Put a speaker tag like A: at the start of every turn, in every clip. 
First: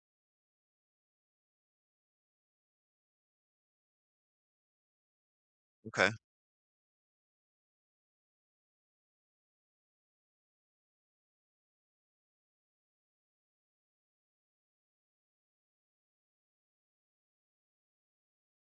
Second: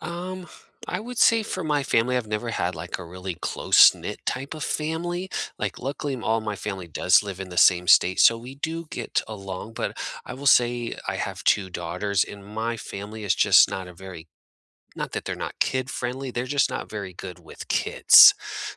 A: Um, I would say for my family, I've never had, like, a really close-knit type of family. Like,
B: Okay.
A: luckily m all my family does live in the same state, so we do get along. But I will say I have 2 daughters, and my family is just not a very not that they're not kid-friendly, they're just not very good with kids.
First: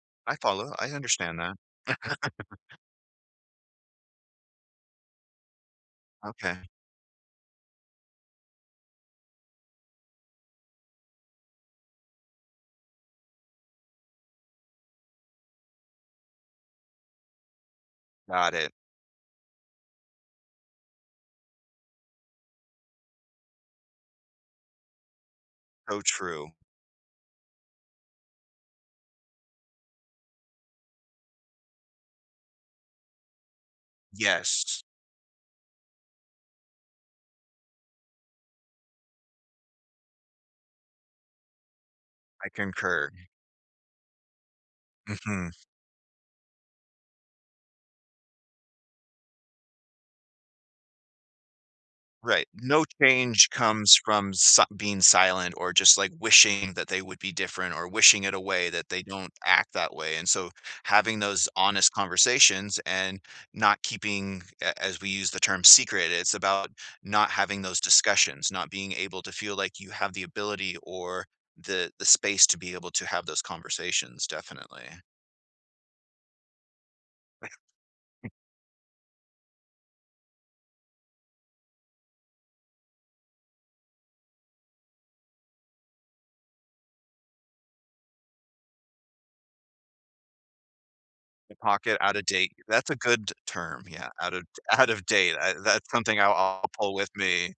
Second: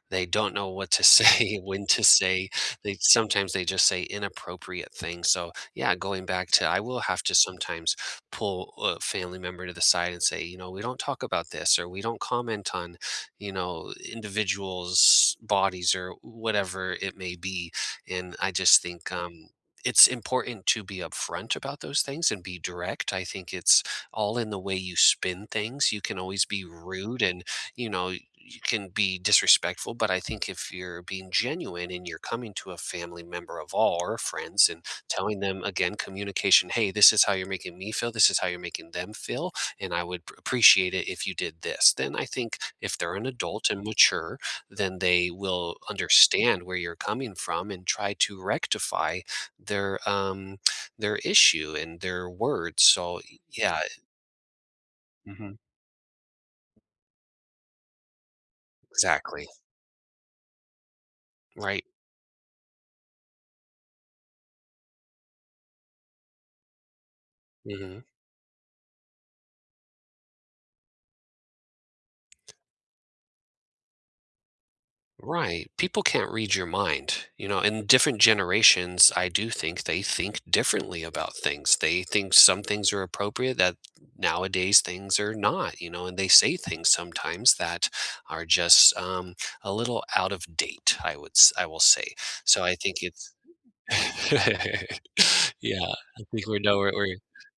A: They
B: I
A: don't know
B: follow. I
A: what to
B: understand that.
A: say, when to say. They sometimes they just say inappropriate things. So, yeah, going back to
B: Okay.
A: I will have to sometimes pull a family member to the side and say, you know, "We don't talk about this," or "We don't comment on, you know, individuals' bodies," or whatever it may be, and I
B: Got it.
A: just think, um, it's important to be upfront about those things and be direct. I think it's all in the way you spin things.
B: Oh,
A: You can always
B: true.
A: be rude and, you know, you can be disrespectful. But I think if you're being genuine and you're coming to a family member of all or friends and
B: Yes.
A: telling them, again, communication, "Hey, this is how you're making me feel. This is how you're making them feel, and I would p appreciate it if you did this." Then I
B: I
A: think if
B: concur.
A: they're an adult and mature, then they
B: Mhm.
A: will understand where you're coming from and try to rectify their, um their issue and their
B: Right. No
A: words. So
B: change
A: yeah.
B: comes from si being silent
A: Mhm.
B: or just like wishing that they would be different or wishing it away that they don't
A: Exactly.
B: act that way, and so having those
A: Right.
B: honest conversations and not keeping, a as we use the term, secret, it's about not having those
A: Mhm.
B: discussions, not being able to feel like you have the ability or the the space to be able to have those conversations, definitely.
A: Right. People can't read your mind. You know? And different generations, I do think they think differently about things. They think some things are appropriate that nowadays things are not, you know, and they say things sometimes that are just, um, a little out of date, I would s
B: The
A: I will
B: pocket
A: say.
B: out of date.
A: So I
B: That's a
A: think
B: good t
A: it's
B: term. Yeah. Out ot out of date. I
A: Yeah.
B: that's something
A: I
B: I'll
A: think we're
B: I'll
A: nowhere
B: pull
A: where
B: with
A: y
B: me.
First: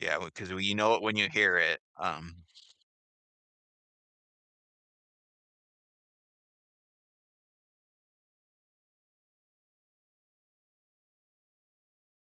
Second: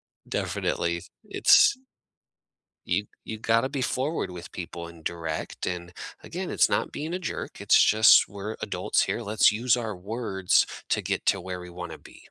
B: Yeah, w 'cause w you know
A: Definitely,
B: it when you hear
A: it's
B: it. Um.
A: Y you gotta be forward with people and direct. And, again, it's not being a jerk. It's just we're adults here. Let's use our words to get to where we wanna be.